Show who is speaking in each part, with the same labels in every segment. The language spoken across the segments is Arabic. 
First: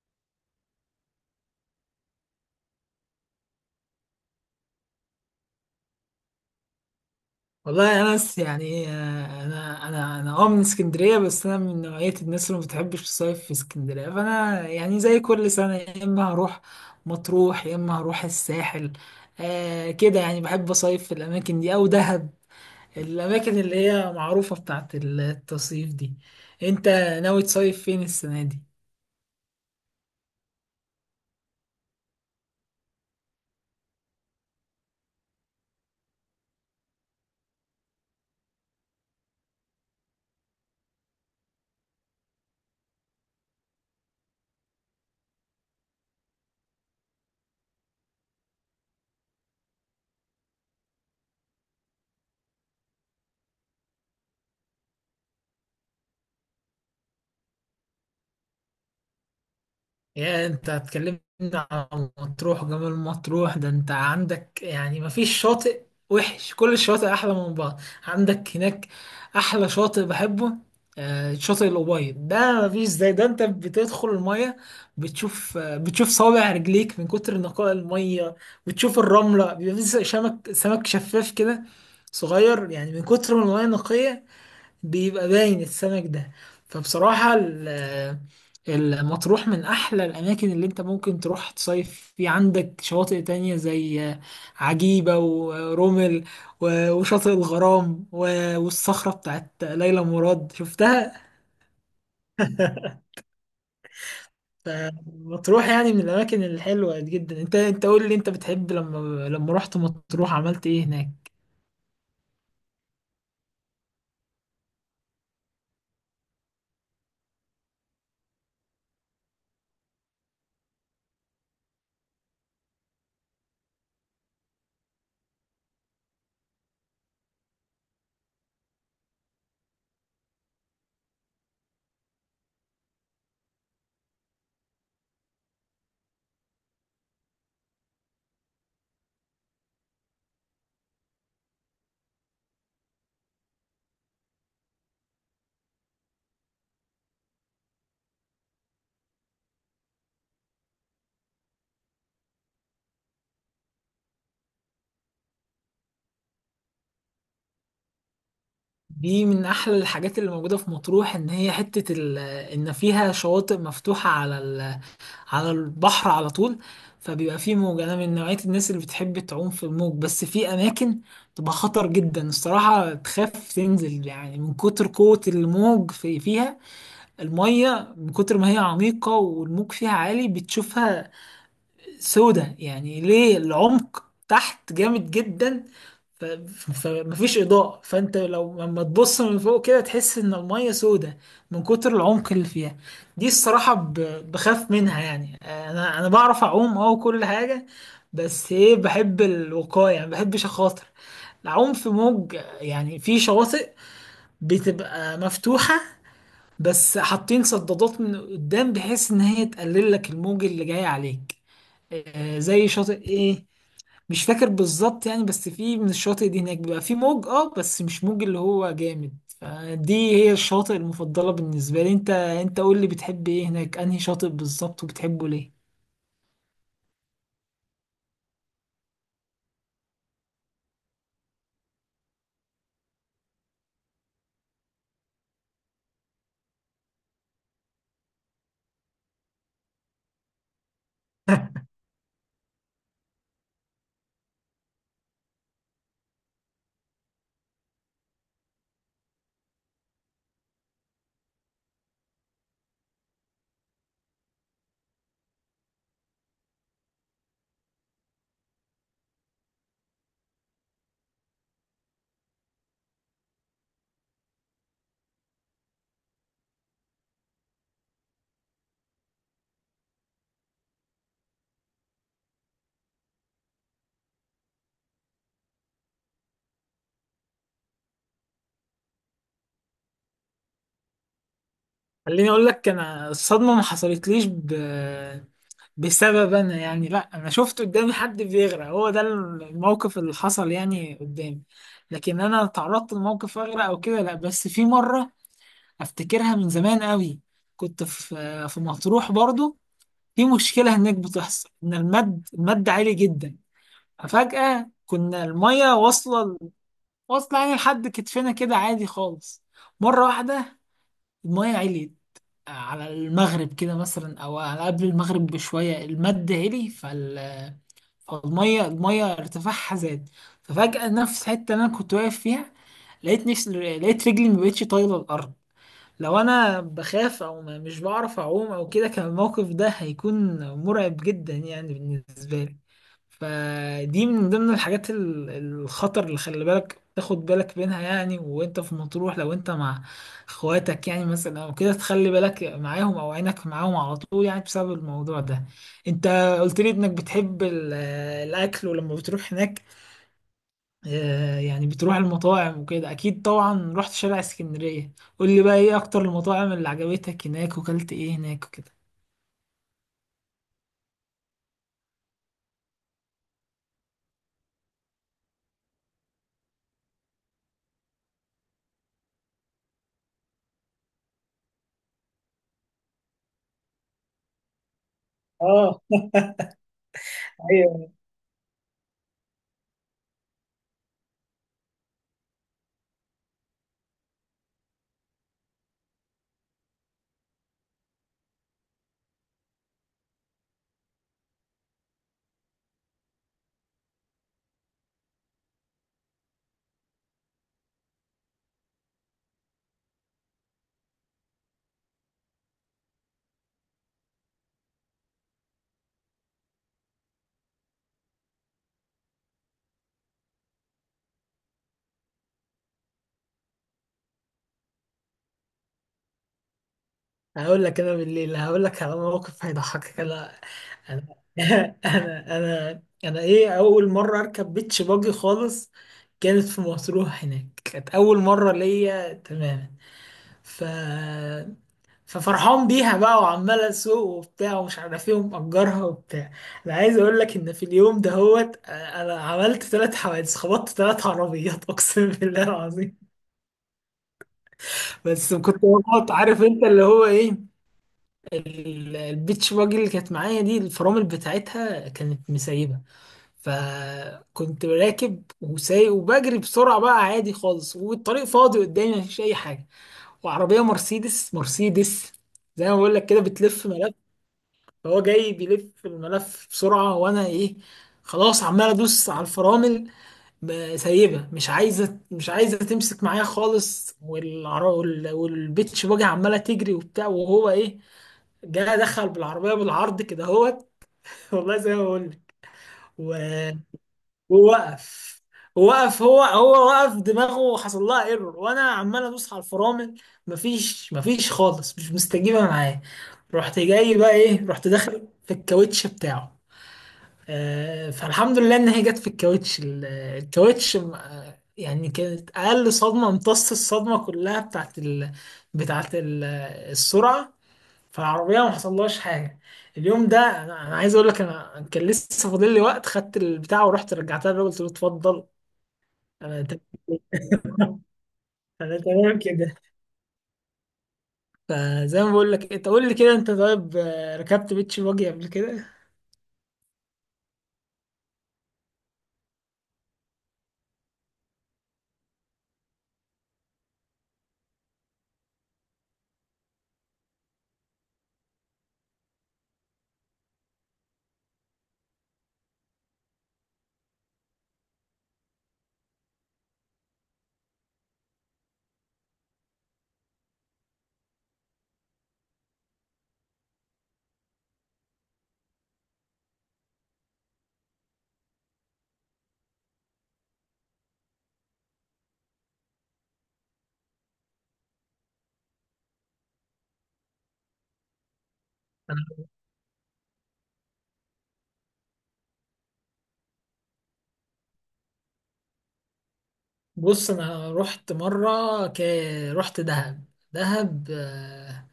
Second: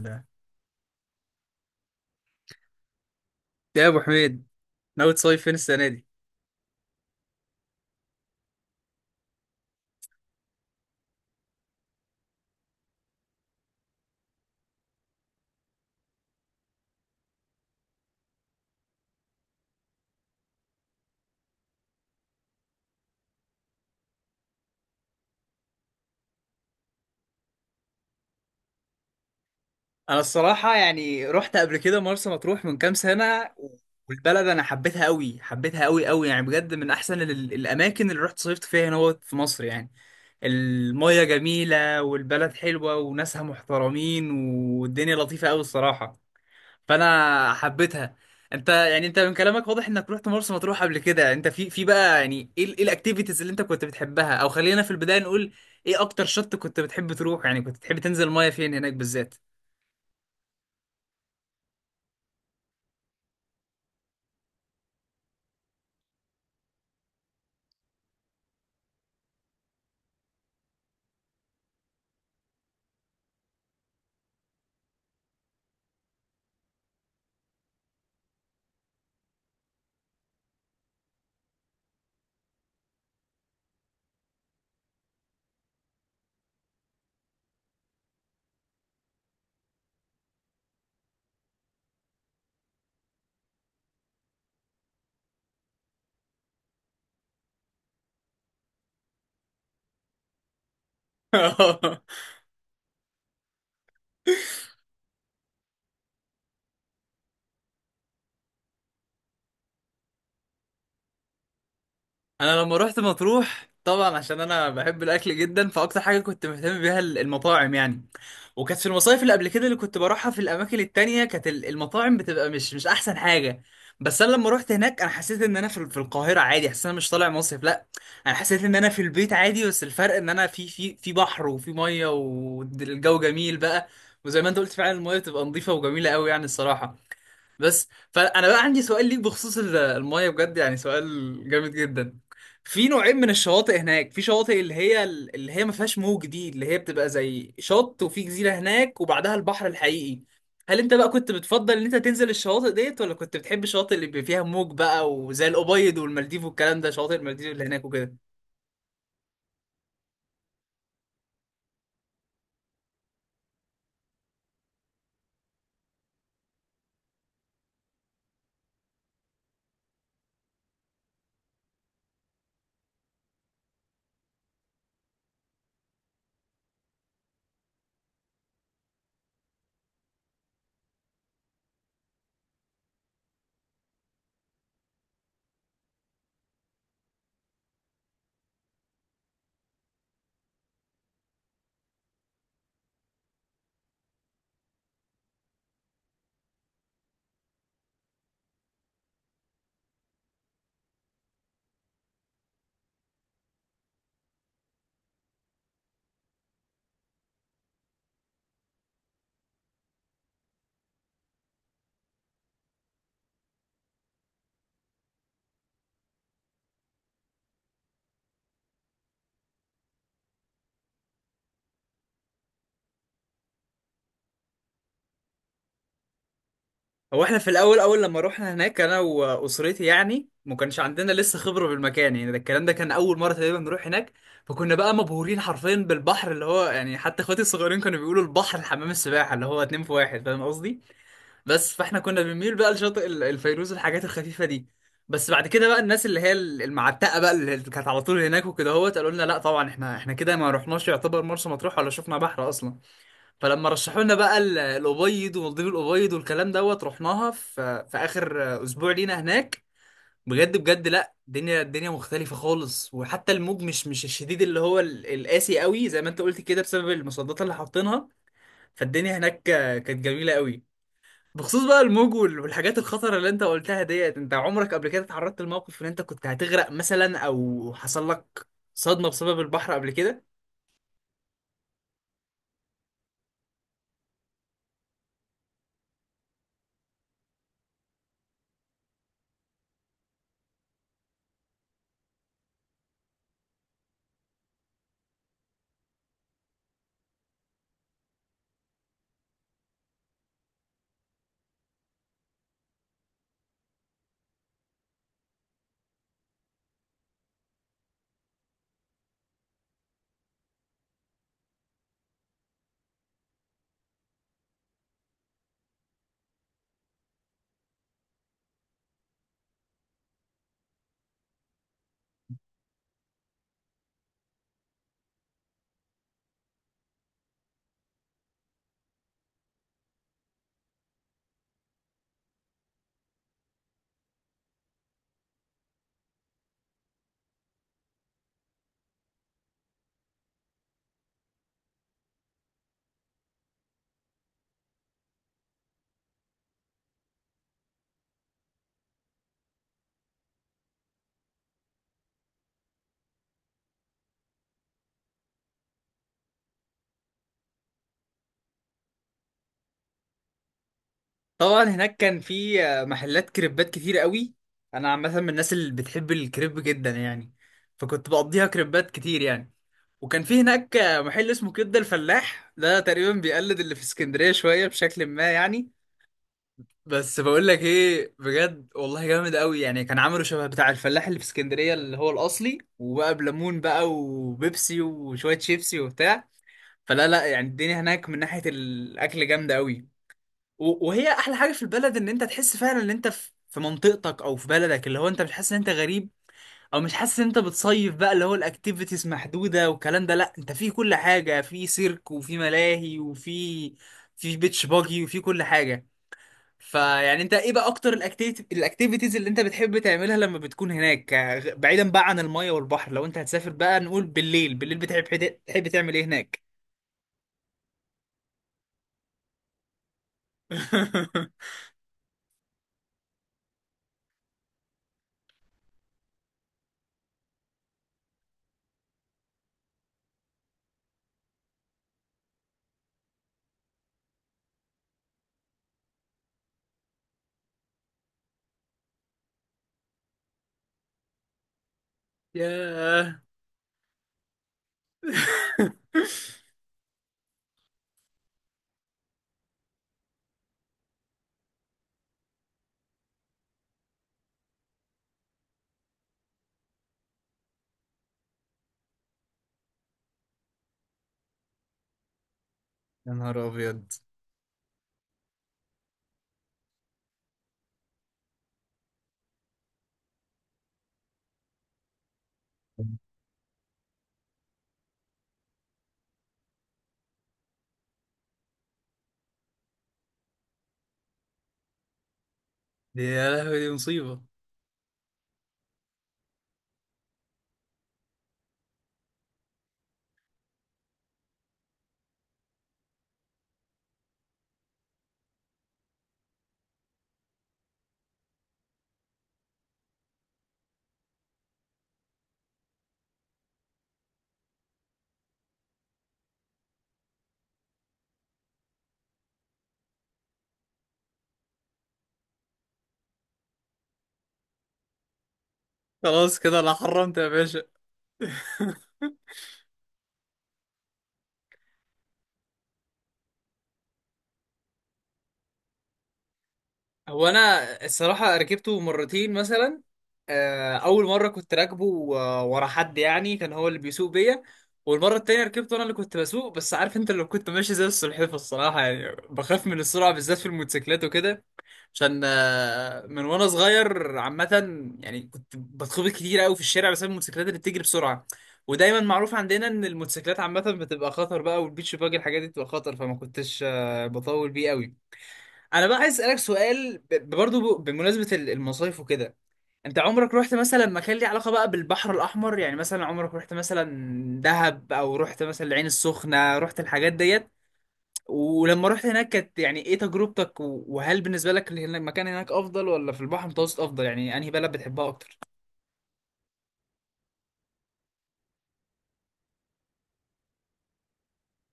Speaker 1: ده، يا ابو حميد، ناوي تصيف فين السنه دي؟
Speaker 2: والله يا انس انا من اسكندريه، بس انا من نوعيه الناس اللي ما بتحبش الصيف في اسكندريه، فانا يعني زي كل سنه يا اما هروح مطروح يا اما هروح الساحل. آه كده، يعني بحب اصيف في الاماكن دي او دهب، الاماكن اللي هي معروفه بتاعت التصيف دي. انت ناوي تصيف فين السنه دي؟
Speaker 1: انا الصراحه يعني رحت قبل كده مرسى مطروح من كام سنه، والبلد انا حبيتها قوي، حبيتها قوي قوي، يعني بجد من احسن الاماكن اللي رحت صيفت فيها هنا وقت في مصر يعني. الميه جميله، والبلد حلوه وناسها محترمين، والدنيا لطيفه قوي الصراحه. فانا حبيتها. انت يعني من كلامك واضح انك رحت مرسى مطروح قبل كده. انت في بقى، يعني ايه الاكتيفيتيز اللي انت كنت بتحبها، او خلينا في البدايه نقول ايه اكتر شط كنت بتحب تروح، يعني كنت بتحب تنزل المايه فين هناك بالذات؟
Speaker 2: يا انت هتكلمني عن مطروح وجمال مطروح؟ ده انت عندك يعني مفيش شاطئ وحش، كل الشواطئ احلى من بعض عندك هناك. احلى شاطئ بحبه شاطئ الأبيض، ده مفيش زي ده. انت بتدخل المية بتشوف، بتشوف صابع رجليك من كتر نقاء المية، بتشوف الرملة، بيبقى في سمك شفاف كده صغير يعني، من كتر ما المية نقية بيبقى باين السمك ده. فبصراحة المطروح من أحلى الأماكن اللي أنت ممكن تروح تصيف في. عندك شواطئ تانية زي عجيبة ورمل وشاطئ الغرام والصخرة بتاعت ليلى مراد، شفتها؟ فمطروح يعني من الأماكن الحلوة جدا. أنت قول لي، أنت بتحب لما رحت مطروح عملت إيه هناك؟
Speaker 1: انا لما رحت مطروح، طبعا عشان انا بحب الاكل جدا، فاكتر حاجه كنت مهتم بيها المطاعم يعني. وكانت في المصايف اللي قبل كده اللي كنت بروحها في الاماكن التانية كانت المطاعم بتبقى مش احسن حاجه. بس انا لما رحت هناك، انا حسيت ان انا في في القاهره عادي، حسيت ان انا مش طالع مصيف. لا، انا حسيت ان انا في البيت عادي، بس الفرق ان انا في في في بحر وفي ميه والجو جميل بقى. وزي ما انت قلت فعلا، الميه بتبقى نظيفه وجميله قوي يعني الصراحه. بس فانا بقى عندي سؤال ليك بخصوص المايه، بجد يعني سؤال جامد جدا. في نوعين من الشواطئ هناك، في شواطئ اللي هي ما فيهاش موج، دي اللي هي بتبقى زي شط وفي جزيره هناك وبعدها البحر الحقيقي. هل انت بقى كنت بتفضل ان انت تنزل الشواطئ ديت، ولا كنت بتحب الشواطئ اللي بيبقى فيها موج بقى، وزي الابيض والمالديف والكلام ده، شواطئ المالديف اللي هناك وكده؟
Speaker 2: دي من احلى الحاجات اللي موجوده في مطروح، ان هي حته ان فيها شواطئ مفتوحه على على البحر على طول، فبيبقى فيه موج. انا من نوعية الناس اللي بتحب تعوم في الموج، بس في اماكن تبقى خطر جدا الصراحة، تخاف تنزل يعني من كتر قوة الموج في فيها. المية من كتر ما هي عميقة والموج فيها عالي، بتشوفها سودة يعني ليه العمق تحت جامد جدا. ف- ف- فمفيش إضاءة، فأنت لو لما تبص من فوق كده تحس إن المية سودة من كتر العمق اللي فيها. دي الصراحة بخاف منها يعني. أنا بعرف أعوم وكل حاجة، بس إيه، بحب الوقاية يعني، مبحبش أخاطر العوم في موج. يعني في شواطئ بتبقى مفتوحة بس حاطين صدادات من قدام بحيث إن هي تقلل لك الموج اللي جاي عليك. زي شاطئ إيه، مش فاكر بالظبط يعني، بس في من الشواطئ دي هناك بيبقى في موج، بس مش موج اللي هو جامد. فدي هي الشواطئ المفضلة بالنسبة لي. انت قول لي، بتحب ايه هناك؟ انهي شاطئ بالظبط وبتحبه ليه؟
Speaker 1: هو احنا في الاول اول لما روحنا هناك انا واسرتي، يعني ما كانش عندنا لسه خبره بالمكان، يعني ده الكلام ده كان اول مره تقريبا نروح هناك. فكنا بقى مبهورين حرفيا بالبحر، اللي هو يعني حتى اخواتي الصغيرين كانوا بيقولوا البحر حمام السباحه اللي هو اتنين في واحد، فاهم قصدي؟ بس فاحنا كنا بنميل بقى لشاطئ الفيروز والحاجات الخفيفه دي. بس بعد كده بقى، الناس اللي هي المعتقه بقى اللي كانت على طول هناك وكده، هوت قالوا لنا لا طبعا، احنا كده ما رحناش، يعتبر مرسى مطروح ولا شفنا بحر اصلا. فلما رشحوا لنا بقى الابيض ومالديف الابيض والكلام دوت، رحناها في في اخر اسبوع لينا هناك. بجد بجد لا، الدنيا، الدنيا مختلفه خالص، وحتى الموج مش الشديد اللي هو القاسي قوي، زي ما انت قلت كده بسبب المصدات اللي حاطينها. فالدنيا هناك كانت جميله قوي. بخصوص بقى الموج والحاجات الخطره اللي انت قلتها ديت، انت عمرك قبل كده اتعرضت لموقف ان انت كنت هتغرق مثلا، او حصل لك صدمه بسبب البحر قبل كده؟
Speaker 2: خليني اقول لك، انا الصدمة ما حصلتليش بسبب انا يعني، لا، انا شفت قدامي حد بيغرق، هو ده الموقف اللي حصل يعني قدامي. لكن انا تعرضت لموقف اغرق او كده، لا، بس في مرة افتكرها من زمان قوي، كنت في في مطروح برضو. في مشكلة هناك بتحصل، إن المد عالي جدا. ففجأة كنا المية واصلة واصلة يعني لحد كتفنا كده عادي خالص. مرة واحدة المية عليت على المغرب كده مثلا أو على قبل المغرب بشوية، المد علي، فالمية المية ارتفاعها زاد. ففجأة نفس الحتة اللي أنا كنت واقف فيها لقيت نفس، لقيت رجلي مبقتش طايلة الأرض. لو انا بخاف او مش بعرف اعوم او كده كان الموقف ده هيكون مرعب جدا يعني بالنسبه لي. فدي من ضمن الحاجات الخطر اللي خلي بالك تاخد بالك منها يعني، وانت في مطروح لو انت مع اخواتك يعني مثلا او كده تخلي بالك معاهم او عينك معاهم على طول يعني بسبب الموضوع ده. انت قلت لي انك بتحب الاكل، ولما بتروح هناك يعني بتروح المطاعم وكده اكيد، طبعا رحت شارع اسكندرية. قول لي بقى، ايه اكتر المطاعم اللي عجبتك هناك، وكلت ايه هناك وكده؟
Speaker 1: طبعا هناك كان في محلات كريبات كتير قوي. انا عامه من الناس اللي بتحب الكريب جدا يعني، فكنت بقضيها كريبات كتير يعني. وكان في هناك محل اسمه كبده الفلاح، ده تقريبا بيقلد اللي في اسكندريه شويه بشكل ما يعني.
Speaker 2: اه
Speaker 1: بس بقول لك
Speaker 2: ايوه
Speaker 1: ايه، بجد والله جامد قوي يعني، كان عامله شبه بتاع الفلاح اللي في اسكندريه اللي هو الاصلي، وبقى بليمون بقى وبيبسي وشويه شيبسي وبتاع. فلا لا، يعني الدنيا هناك من ناحيه الاكل جامده قوي. وهي احلى حاجه في البلد، ان انت تحس فعلا ان انت في منطقتك او في بلدك، اللي هو انت مش حاسس ان انت غريب او مش حاسس ان انت بتصيف بقى، اللي هو الاكتيفيتيز محدوده والكلام ده. لا، انت في كل حاجه، في سيرك وفي ملاهي وفي بيتش باجي وفي كل حاجه. فيعني انت ايه بقى اكتر الاكتيفيتيز اللي انت بتحب تعملها لما بتكون هناك، بعيدا بقى عن الميه والبحر، لو انت هتسافر بقى، نقول بالليل، بالليل بتحب تعمل ايه هناك؟
Speaker 2: هقول لك. انا بالليل هقول لك على موقف هيضحكك. انا انا انا انا انا ايه، اول مره اركب بيتش باجي خالص كانت في مطروح هناك، كانت اول مره ليا تماما. ف ففرحان بيها بقى، وعمال اسوق وبتاع ومش عارف ايه ومأجرها وبتاع. انا عايز اقول لك ان في اليوم ده هوت انا عملت ثلاث حوادث، خبطت ثلاث عربيات، اقسم بالله العظيم.
Speaker 1: ياه.
Speaker 2: بس كنت بخبط، عارف انت اللي هو ايه، البيتش باجي اللي كانت معايا دي الفرامل بتاعتها كانت مسيبه. فكنت راكب وسايق وبجري بسرعه بقى عادي خالص، والطريق فاضي قدامي مفيش اي حاجه، وعربيه مرسيدس زي ما بقول لك
Speaker 1: يا
Speaker 2: كده
Speaker 1: نهار
Speaker 2: بتلف،
Speaker 1: ابيض!
Speaker 2: فهو جاي بيلف الملف بسرعة. وانا ايه، خلاص عمال ادوس على الفرامل، سايبها، مش عايزة
Speaker 1: دي
Speaker 2: تمسك معايا خالص، والعر- وال- والبيتش باجي عمالة تجري وبتاع. وهو ايه، جاي دخل بالعربية بالعرض كده اهوت، والله زي ما بقول لك. و-
Speaker 1: يا لهوي دي مصيبة!
Speaker 2: ووقف، وقف، هو وقف دماغه، حصل لها ايرور، وانا عمال ادوس على الفرامل، مفيش خالص، مش مستجيبه معاه. رحت جاي بقى ايه، رحت داخل في الكاوتش بتاعه. فالحمد لله ان هي جت في الكاوتش الكاوتش. يعني كانت اقل صدمه، امتص الصدمه كلها بتاعت بتاعت ال... السرعه، فالعربيه ما حصلهاش حاجه. اليوم ده انا، أنا عايز اقول لك، انا كان لسه فاضل لي وقت، خدت البتاع ورحت رجعتها للراجل، قلت له اتفضل
Speaker 1: خلاص
Speaker 2: انا
Speaker 1: كده انا حرمت يا باشا.
Speaker 2: تمام. انا تمام كده. فزي ما بقول لك، انت قول لي كده، انت طيب ركبت بيتش باجي قبل كده؟
Speaker 1: هو انا الصراحه ركبته مرتين مثلا. آه، اول مره كنت راكبه ورا حد، يعني كان هو اللي بيسوق بيا. والمره التانية ركبته انا اللي كنت بسوق، بس عارف انت، لو كنت ماشي زي السلحفاه الصراحه، يعني بخاف من السرعه بالذات في الموتوسيكلات وكده، عشان من وانا صغير عامة يعني كنت بتخبط كتير قوي في الشارع بسبب الموتوسيكلات اللي بتجري بسرعة. ودايما معروف عندنا ان الموتوسيكلات عامة بتبقى خطر بقى، والبيتش باجي الحاجات دي بتبقى خطر، فما كنتش بطول بيه قوي. انا بقى عايز اسألك سؤال برضه بمناسبة المصايف وكده. انت عمرك رحت مثلا مكان ليه علاقة بقى بالبحر الاحمر؟ يعني مثلا عمرك رحت مثلا دهب، او رحت مثلا العين السخنة، رحت الحاجات ديت؟ ولما رحت
Speaker 2: أنا-
Speaker 1: هناك كانت يعني ايه تجربتك، وهل بالنسبة لك المكان هناك افضل، ولا في البحر المتوسط افضل، يعني انهي بلد بتحبها اكتر؟
Speaker 2: بص، انا رحت مره ك... رحت دهب. دهب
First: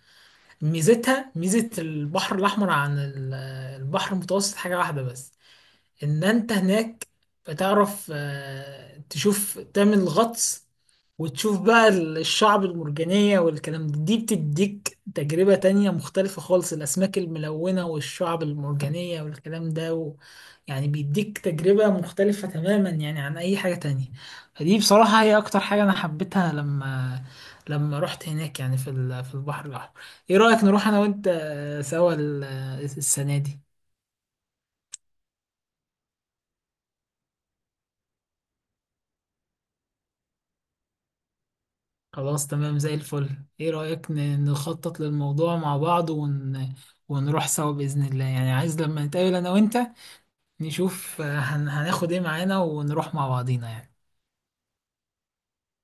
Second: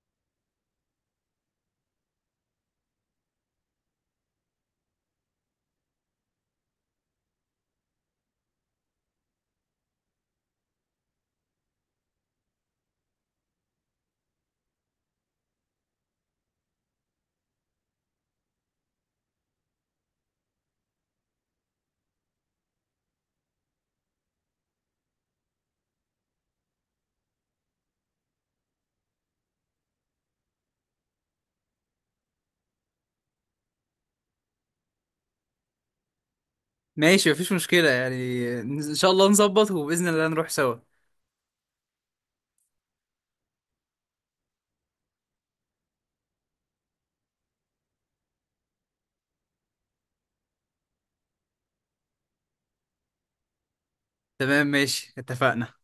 Speaker 2: ميزتها، ميزة البحر الأحمر عن البحر المتوسط حاجة واحدة بس، ان انت هناك بتعرف تشوف، تعمل غطس وتشوف بقى الشعب المرجانية والكلام ده. دي بتديك تجربة تانية مختلفة خالص، الأسماك الملونة والشعب المرجانية والكلام ده يعني بيديك تجربة مختلفة تماما يعني عن أي حاجة تانية. فدي بصراحة هي أكتر حاجة أنا حبيتها لما رحت هناك يعني في في البحر الأحمر. إيه رأيك نروح أنا وأنت سوا السنة دي؟
Speaker 1: ماشي، مفيش مشكلة يعني، إن شاء الله نظبط وبإذن الله نروح سوا.
Speaker 2: خلاص تمام زي الفل. ايه رأيك نخطط للموضوع مع بعض ون... ونروح سوا بإذن الله؟ يعني عايز لما نتقابل انا وانت نشوف هناخد ايه معانا ونروح مع بعضينا يعني.
Speaker 1: تمام، ماشي، اتفقنا.